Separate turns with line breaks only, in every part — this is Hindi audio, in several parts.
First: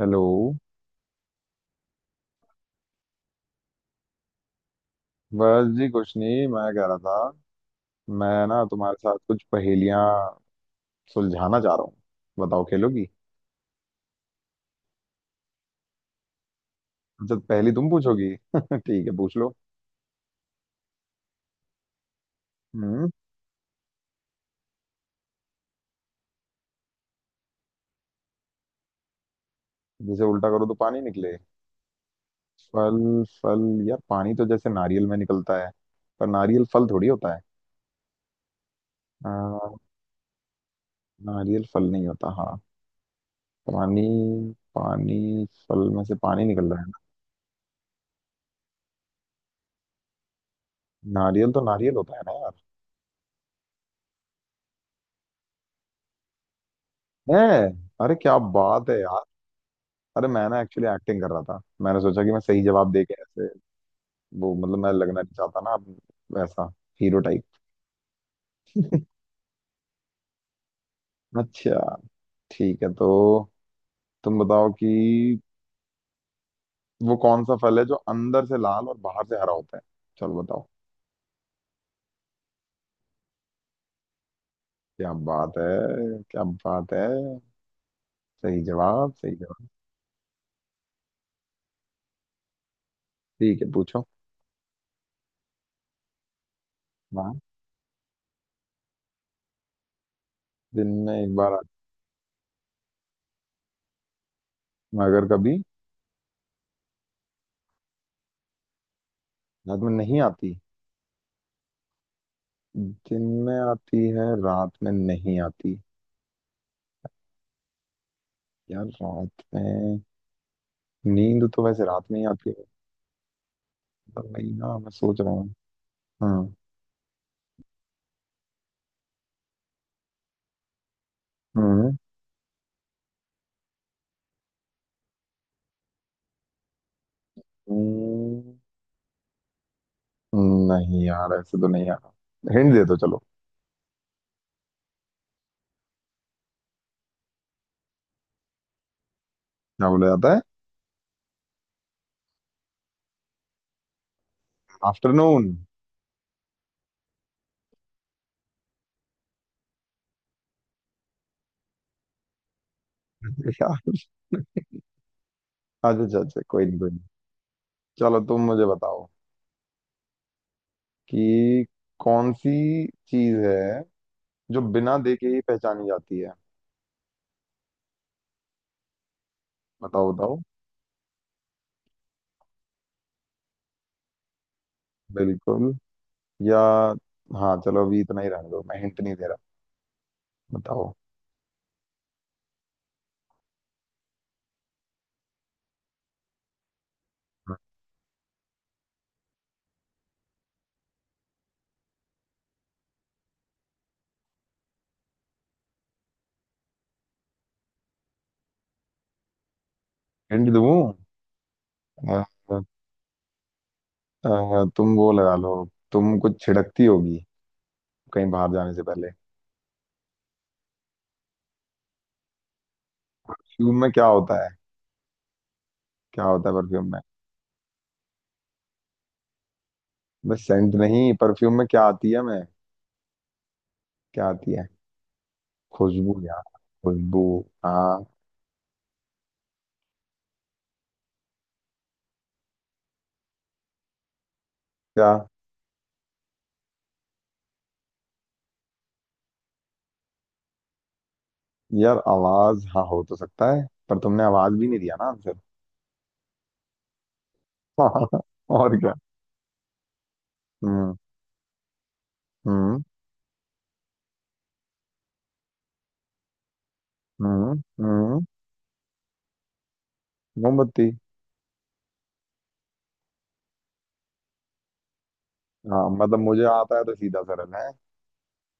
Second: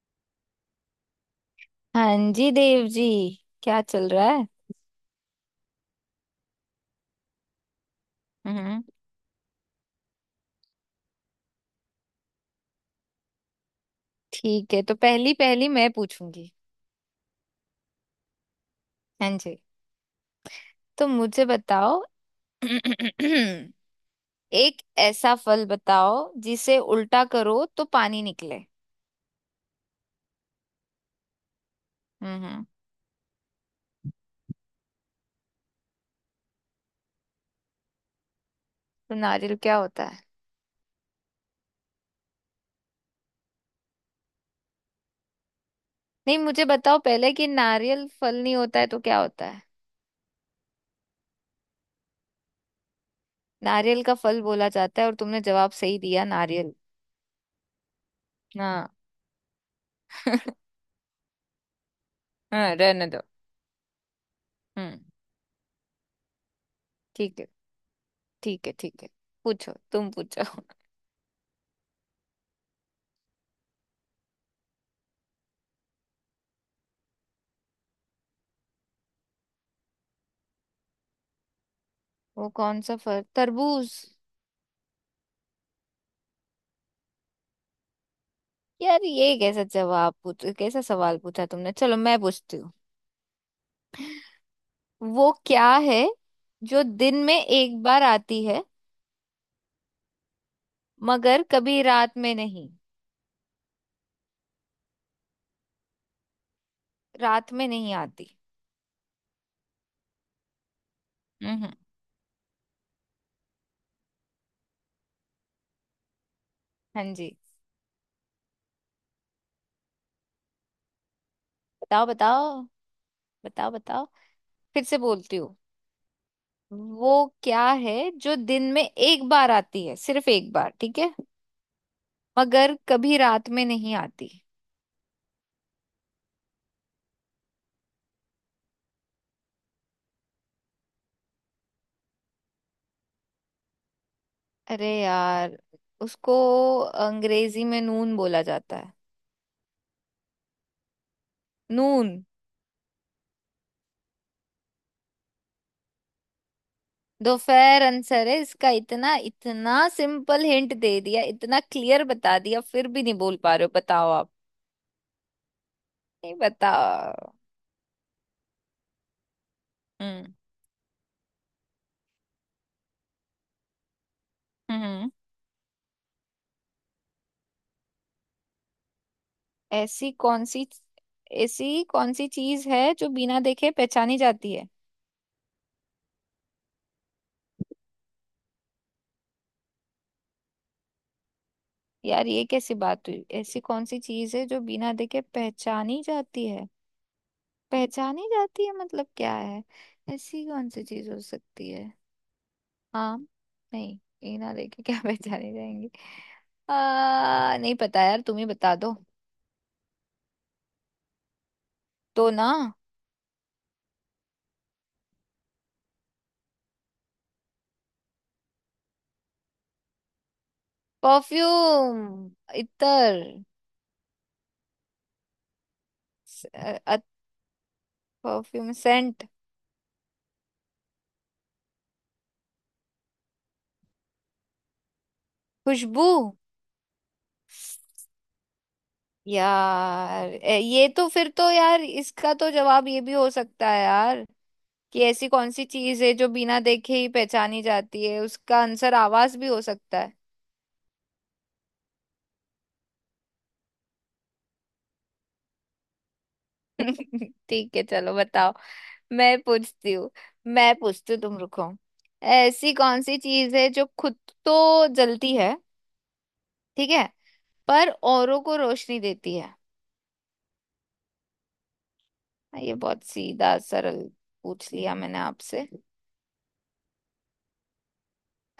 हेलो।
हाँ जी देव जी। क्या चल रहा है?
बस जी कुछ नहीं। मैं कह रहा था मैं ना
हम्म।
तुम्हारे साथ कुछ पहेलियां सुलझाना चाह रहा हूँ। बताओ खेलोगी।
ठीक है, तो पहली पहली मैं पूछूंगी।
अच्छा पहली तुम पूछोगी ठीक है पूछ
हाँ
लो।
जी। तो मुझे बताओ।
हम्म।
एक ऐसा फल बताओ जिसे उल्टा करो तो पानी निकले।
जैसे उल्टा करो तो पानी निकले।
हम्म।
फल। फल। यार पानी तो जैसे नारियल में निकलता है, पर नारियल फल थोड़ी होता है।
तो
आ,
नारियल क्या होता है?
नारियल फल नहीं होता। हाँ पानी। पानी फल में से
नहीं,
पानी
मुझे
निकल रहा है ना।
बताओ पहले कि नारियल फल नहीं होता है तो क्या होता है?
नारियल तो नारियल होता है ना यार।
नारियल का फल बोला जाता है, और तुमने जवाब सही दिया, नारियल।
है। अरे क्या
हाँ।
बात है यार। अरे मैं ना एक्चुअली एक्टिंग कर रहा था। मैंने सोचा कि मैं सही
हाँ,
जवाब दे
रहने
के
दो।
ऐसे वो, मतलब मैं
हम्म।
लगना नहीं चाहता ना अब वैसा हीरो
ठीक
टाइप।
है। ठीक है, ठीक है। पूछो, तुम पूछो।
अच्छा ठीक है। तो तुम बताओ कि वो कौन सा फल है जो अंदर से लाल और बाहर से हरा होता है। चलो बताओ।
वो कौन सा फल, तरबूज।
क्या बात है। क्या बात है। सही
यार
जवाब। सही
ये कैसा
जवाब।
जवाब, पूछ कैसा सवाल पूछा तुमने? चलो, मैं पूछती हूँ।
ठीक है पूछो।
वो क्या है जो दिन में
हाँ
एक बार आती है,
दिन में एक
मगर
बार आती,
कभी रात में नहीं?
मगर कभी
रात में नहीं आती।
रात में नहीं आती।
हम्म।
दिन में आती है, रात में नहीं आती।
हाँ जी।
यार रात में नींद तो वैसे
बताओ
रात में ही
बताओ।
आती है।
बताओ बताओ।
तो वही ना,
फिर
मैं
से
सोच रहा
बोलती
हूँ।
हूँ।
हाँ।
वो क्या है जो दिन में एक बार आती है, सिर्फ एक बार, ठीक है?
हम्म।
मगर कभी रात में नहीं आती।
हम्म, नहीं यार ऐसे तो नहीं। यार हिंट दे दो चलो।
अरे यार, उसको अंग्रेजी में नून बोला जाता है।
क्या बोला जाता है।
नून।
आफ्टरनून।
दोपहर आंसर है इसका। इतना इतना सिंपल हिंट दे दिया, इतना क्लियर बता दिया, फिर भी नहीं बोल पा रहे हो?
यार
बताओ आप।
अच्छा अच्छा
नहीं,
अच्छा, कोई नहीं कोई नहीं।
बताओ।
चलो तुम मुझे बताओ
हम्म।
कि कौन सी चीज है जो बिना
हम्म।
देखे ही पहचानी जाती है।
ऐसी
बताओ बताओ।
कौन सी। ऐसी कौन सी चीज है जो बिना देखे पहचानी जाती है?
बिल्कुल। या हाँ, चलो अभी इतना ही रहने दो, मैं हिंट नहीं दे रहा। बताओ।
यार ये कैसी बात हुई? ऐसी कौन सी चीज है जो बिना देखे पहचानी जाती है? पहचानी जाती है मतलब क्या है? ऐसी कौन सी चीज हो सकती है? हाँ। नहीं। ये ना लेके क्या पहचाने जाएंगे? नहीं पता यार, तुम ही बता दो।
हिंट दूँ। अ,
तो ना,
तुम वो लगा लो। तुम कुछ छिड़कती होगी कहीं बाहर जाने से पहले।
परफ्यूम। इतर।
परफ्यूम में क्या होता है। क्या होता है परफ्यूम में।
Perfume, scent.
बस सेंट नहीं, परफ्यूम में क्या आती है मैं। क्या आती है।
खुशबू।
खुशबू यार, खुशबू। हाँ।
यार ये तो। फिर तो यार इसका तो जवाब ये भी हो सकता है यार, कि
क्या।
ऐसी कौन सी चीज है जो बिना देखे ही पहचानी जाती है, उसका आंसर आवाज भी हो सकता है।
यार आवाज, हाँ हो तो सकता है, पर तुमने आवाज भी नहीं दिया ना आंसर।
ठीक है, चलो बताओ।
और क्या।
मैं पूछती हूँ। मैं
हम्म।
पूछती हूँ, तुम रुको। ऐसी
हम्म।
कौन सी चीज है जो खुद तो जलती है, ठीक है,
हम्म।
पर
हम्म।
औरों को रोशनी देती है?
मोमबत्ती।
हाँ, ये बहुत सीधा सरल पूछ लिया मैंने आपसे।
हाँ मतलब मुझे आता है तो सीधा सरल है।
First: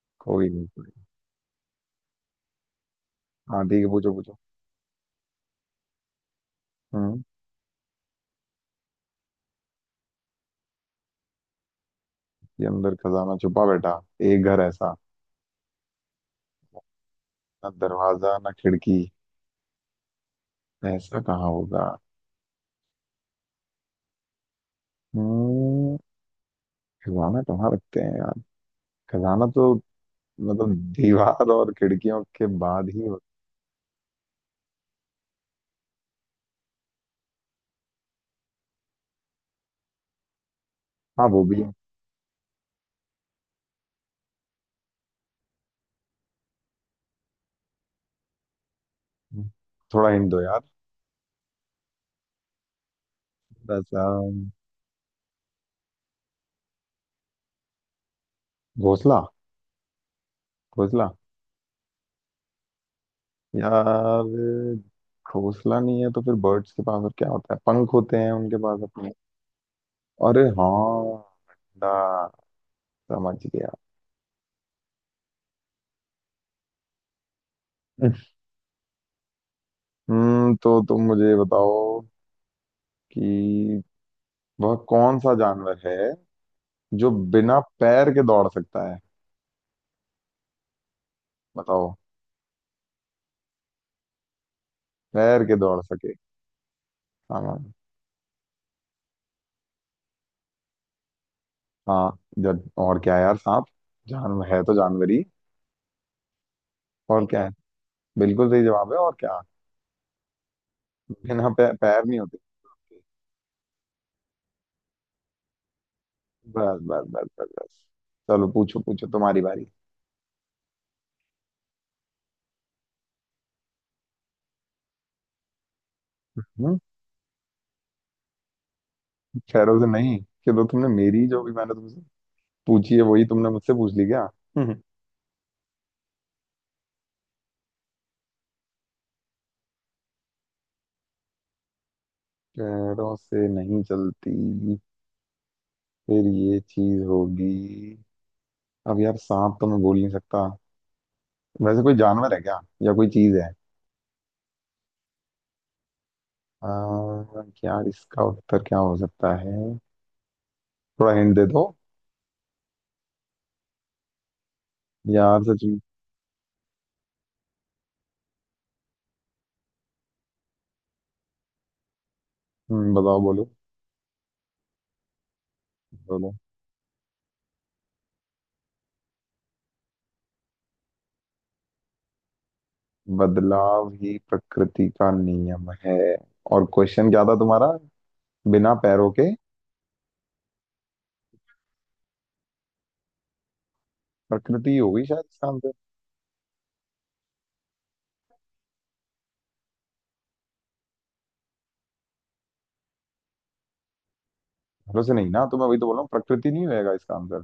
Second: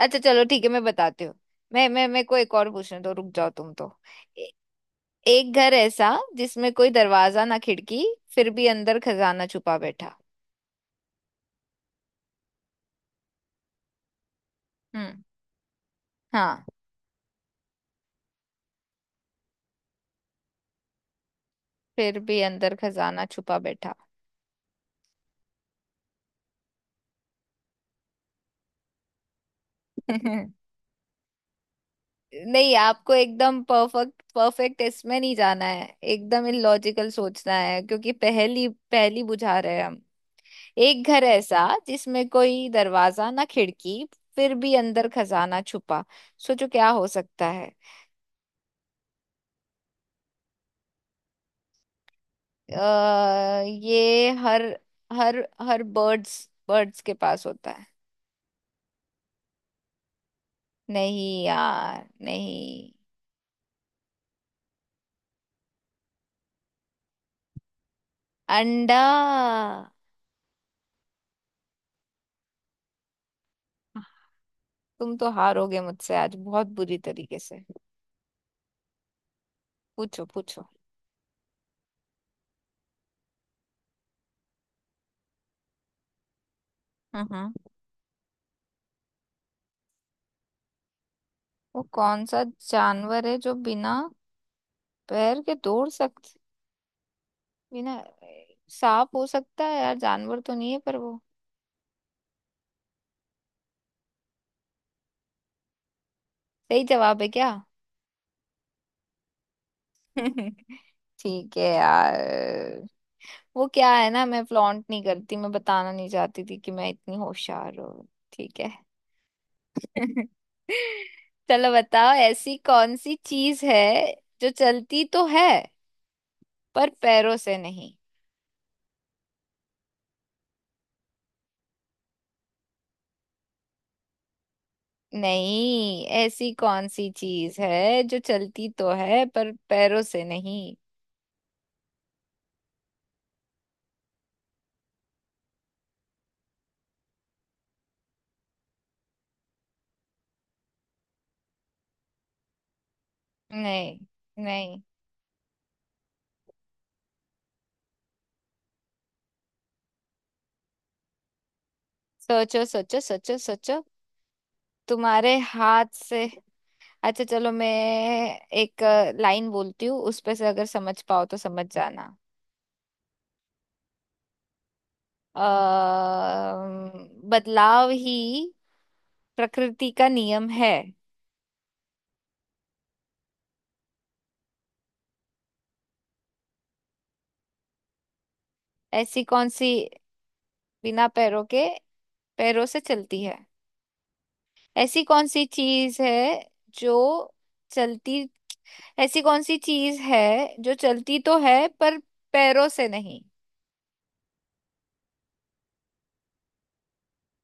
अच्छा चलो,
कोई
ठीक
नहीं
है, मैं
कोई
बताती हूँ। मैं मेरे को एक और पूछने दो, रुक जाओ
नहीं। हाँ
तुम
ठीक है
तो।
पूछो पूछो।
ए, एक घर ऐसा जिसमें कोई
हम्म।
दरवाजा ना खिड़की, फिर भी अंदर खजाना छुपा बैठा।
ये अंदर खजाना छुपा बैठा। एक घर ऐसा,
हम्म। हाँ।
ना दरवाजा ना खिड़की, ऐसा कहाँ होगा।
फिर भी अंदर खजाना छुपा बैठा।
हम्म, खजाना कहाँ रखते हैं यार। खजाना तो मतलब दीवार और खिड़कियों के
नहीं,
बाद ही
आपको
हो-।
एकदम परफेक्ट परफेक्ट इसमें नहीं जाना है। एकदम इलॉजिकल सोचना है क्योंकि पहली पहली बुझा रहे हैं हम। एक घर
हाँ वो भी
ऐसा
है।
जिसमें कोई दरवाजा ना खिड़की, फिर भी अंदर खजाना छुपा। सोचो क्या हो सकता है।
थोड़ा हिंट दो यार, थोड़ा सा।
ये हर हर हर बर्ड्स बर्ड्स के पास होता है।
घोंसला। घोंसला।
नहीं यार, नहीं।
यार घोंसला नहीं है तो फिर बर्ड्स के पास और क्या होता है, पंख होते हैं उनके पास
अंडा।
अपने। अरे हाँ अंडा। समझ गया।
तुम तो हारोगे मुझसे आज बहुत बुरी तरीके से। पूछो
हम्म।
पूछो।
तो तुम मुझे बताओ कि वह कौन सा जानवर है जो
हम्म।
बिना पैर के दौड़ सकता है।
वो
बताओ।
कौन सा जानवर है जो बिना पैर
तैर
के
के दौड़
दौड़
सके।
सकता?
हाँ हाँ।
बिना। सांप हो सकता है यार, जानवर तो नहीं है पर वो।
हाँ, जब और क्या है यार, सांप जानवर है तो जानवर ही।
सही जवाब
और
है
क्या है।
क्या?
बिल्कुल सही जवाब है। और क्या। बिना
ठीक है
पै-, पैर नहीं होते।
यार। वो क्या है ना, मैं फ्लॉन्ट नहीं करती, मैं बताना नहीं चाहती थी कि
बस
मैं
बस
इतनी
बस बस बस।
होशियार हूँ।
चलो
ठीक है।
पूछो पूछो, तुम्हारी बारी।
चलो बताओ, ऐसी कौन सी चीज है जो चलती तो है
हम्म।
पर पैरों से नहीं?
पैरों से नहीं। चलो तुमने मेरी जो भी, मैंने तुमसे पूछी है वही तुमने मुझसे पूछ ली क्या। हम्म,
नहीं, ऐसी कौन सी चीज है जो चलती तो है पर पैरों से नहीं?
पैरों से नहीं चलती, फिर ये चीज होगी। अब यार सांप तो मैं बोल नहीं सकता। वैसे कोई जानवर है क्या, या कोई चीज है।
नहीं। नहीं।
आ, यार इसका उत्तर क्या हो सकता है। थोड़ा हिंट दे दो।
सोचो सोचो सोचो सोचो। तुम्हारे
यार सच में।
हाथ से। अच्छा चलो, मैं एक लाइन बोलती हूँ, उस पे से अगर समझ पाओ तो समझ जाना।
बताओ बोलो
अ
बोलो
बदलाव ही प्रकृति का नियम है।
बदलाव ही प्रकृति का नियम है और क्वेश्चन क्या था तुम्हारा बिना पैरों
ऐसी
के
कौन सी। बिना पैरों के, पैरों से चलती है।
प्रकृति
ऐसी
होगी शायद
कौन सी
इसका आंसर
चीज है जो चलती। ऐसी कौन सी चीज है जो चलती तो है पर पैरों से नहीं?
पैरों से नहीं ना तो मैं वही तो बोल रहा हूँ प्रकृति नहीं होएगा इसका आंसर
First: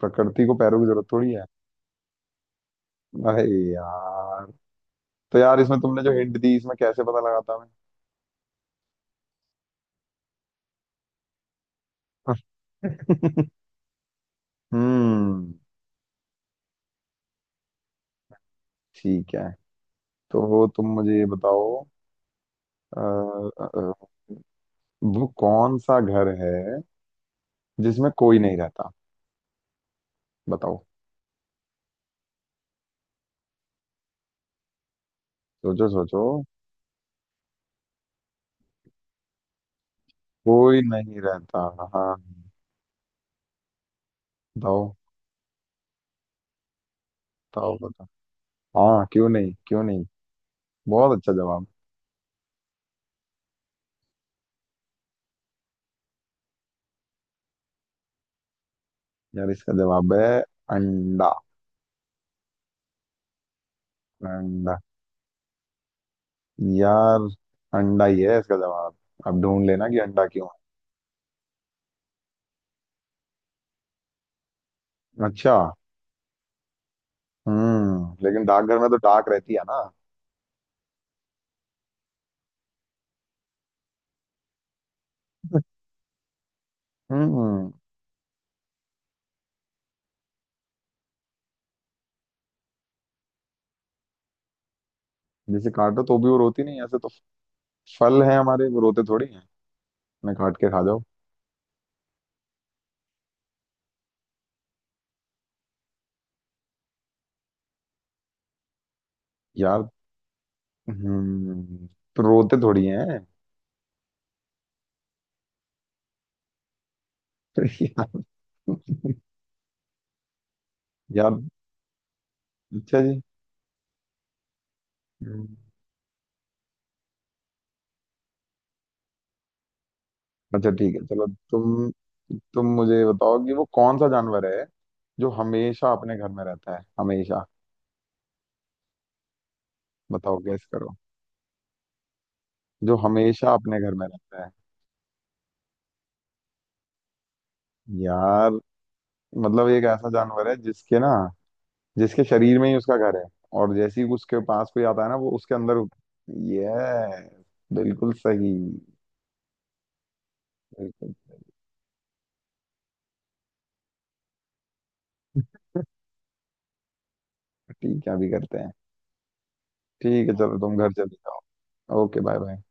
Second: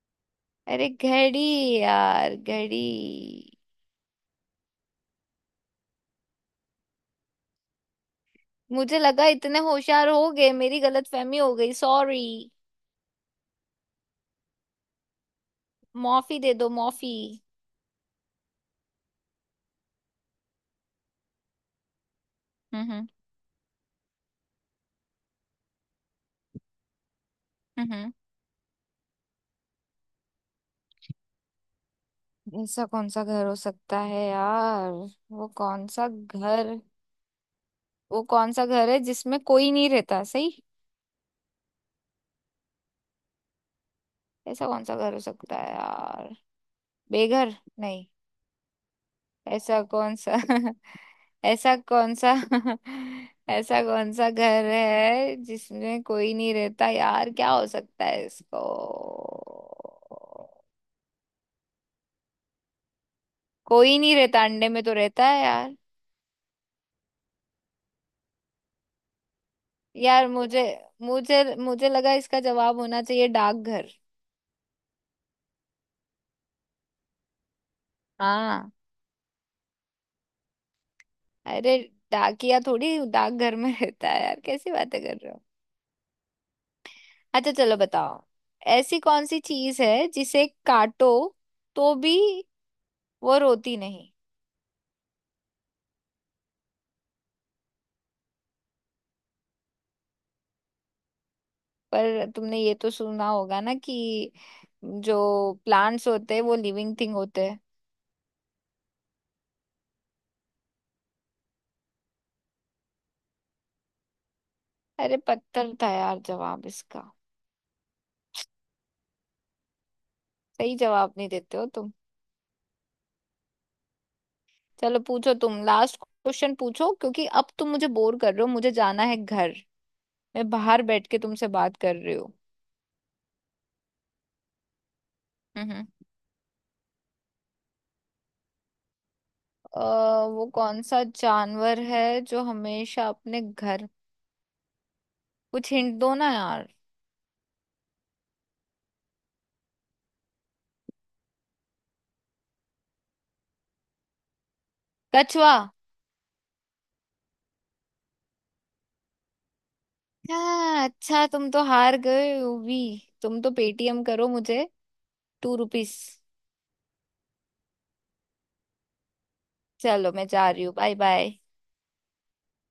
प्रकृति को पैरों की
अरे
जरूरत थोड़ी
घड़ी।
है
यार घड़ी।
अरे यार तो यार इसमें तुमने जो हिंट दी इसमें कैसे पता लगाता मैं
मुझे लगा इतने होशियार हो गए, मेरी गलतफहमी हो गई, सॉरी।
हम्म।
माफी दे दो, माफी।
ठीक है, तो तुम मुझे ये बताओ। अ,
हम्म।
अ, अ, वो कौन सा घर है
हम्म।
जिसमें
हम्म।
कोई नहीं रहता। बताओ।
ऐसा कौन सा घर हो सकता है यार? वो कौन
सोचो
सा
सोचो।
घर? वो कौन सा घर है जिसमें कोई नहीं रहता, सही?
कोई नहीं रहता। हाँ।
ऐसा कौन
बताओ
सा घर हो सकता है यार? बेघर?
बताओ
नहीं।
बताओ। हाँ क्यों नहीं,
ऐसा
क्यों नहीं।
कौन सा
बहुत अच्छा जवाब।
ऐसा कौन सा ऐसा कौन सा घर है जिसमें कोई नहीं रहता यार, क्या हो सकता है इसको?
यार इसका जवाब है अंडा।
कोई नहीं रहता, अंडे
अंडा
में तो रहता है यार।
यार, अंडा ही है इसका जवाब। अब ढूंढ लेना कि अंडा
यार
क्यों।
मुझे मुझे मुझे लगा इसका जवाब होना चाहिए डाकघर।
है अच्छा। हम्म, लेकिन
हाँ।
डाकघर में तो डाक रहती है ना।
अरे, डाकिया थोड़ी डाकघर में रहता है यार, कैसी बातें कर रहे हो? अच्छा
हम्म।
चलो बताओ, ऐसी कौन सी चीज है जिसे काटो तो भी वो रोती नहीं?
जिसे काटो तो भी वो रोती नहीं, ऐसे तो फल है हमारे, वो रोते थोड़ी हैं। मैं काट के खा जाओ।
पर तुमने ये तो सुना होगा ना कि जो प्लांट्स होते हैं वो लिविंग थिंग होते हैं।
यार हम्म, तो रोते थोड़ी हैं।
अरे पत्थर था यार जवाब इसका।
यार।
सही जवाब नहीं
यार
देते हो तुम।
अच्छा जी।
चलो पूछो,
हम्म,
तुम लास्ट क्वेश्चन पूछो, क्योंकि अब तुम मुझे बोर कर रहे हो, मुझे जाना है घर। मैं
अच्छा
बाहर
ठीक है
बैठ के
चलो।
तुमसे बात कर रही हूँ।
तुम मुझे बताओ कि वो कौन सा जानवर है जो
हम्म।
हमेशा अपने घर में रहता है, हमेशा।
अ,
बताओ
वो
गैस
कौन
करो।
सा जानवर है जो
जो
हमेशा अपने
हमेशा अपने
घर।
घर में रहता है।
कुछ हिंट दो ना यार।
यार मतलब एक ऐसा जानवर है जिसके ना, जिसके शरीर में ही उसका घर है, और जैसे ही उसके पास कोई आता है ना वो उसके
कछुआ।
अंदर। ये बिल्कुल सही।
हाँ,
बिल्कुल।
अच्छा तुम तो हार गए हो भी। तुम तो पेटीएम करो मुझे। ₹2।
ठीक है अभी करते हैं।
चलो मैं
ठीक है
जा
चलो,
रही हूँ,
तुम घर
बाय
चले
बाय।
जाओ। Okay, bye bye.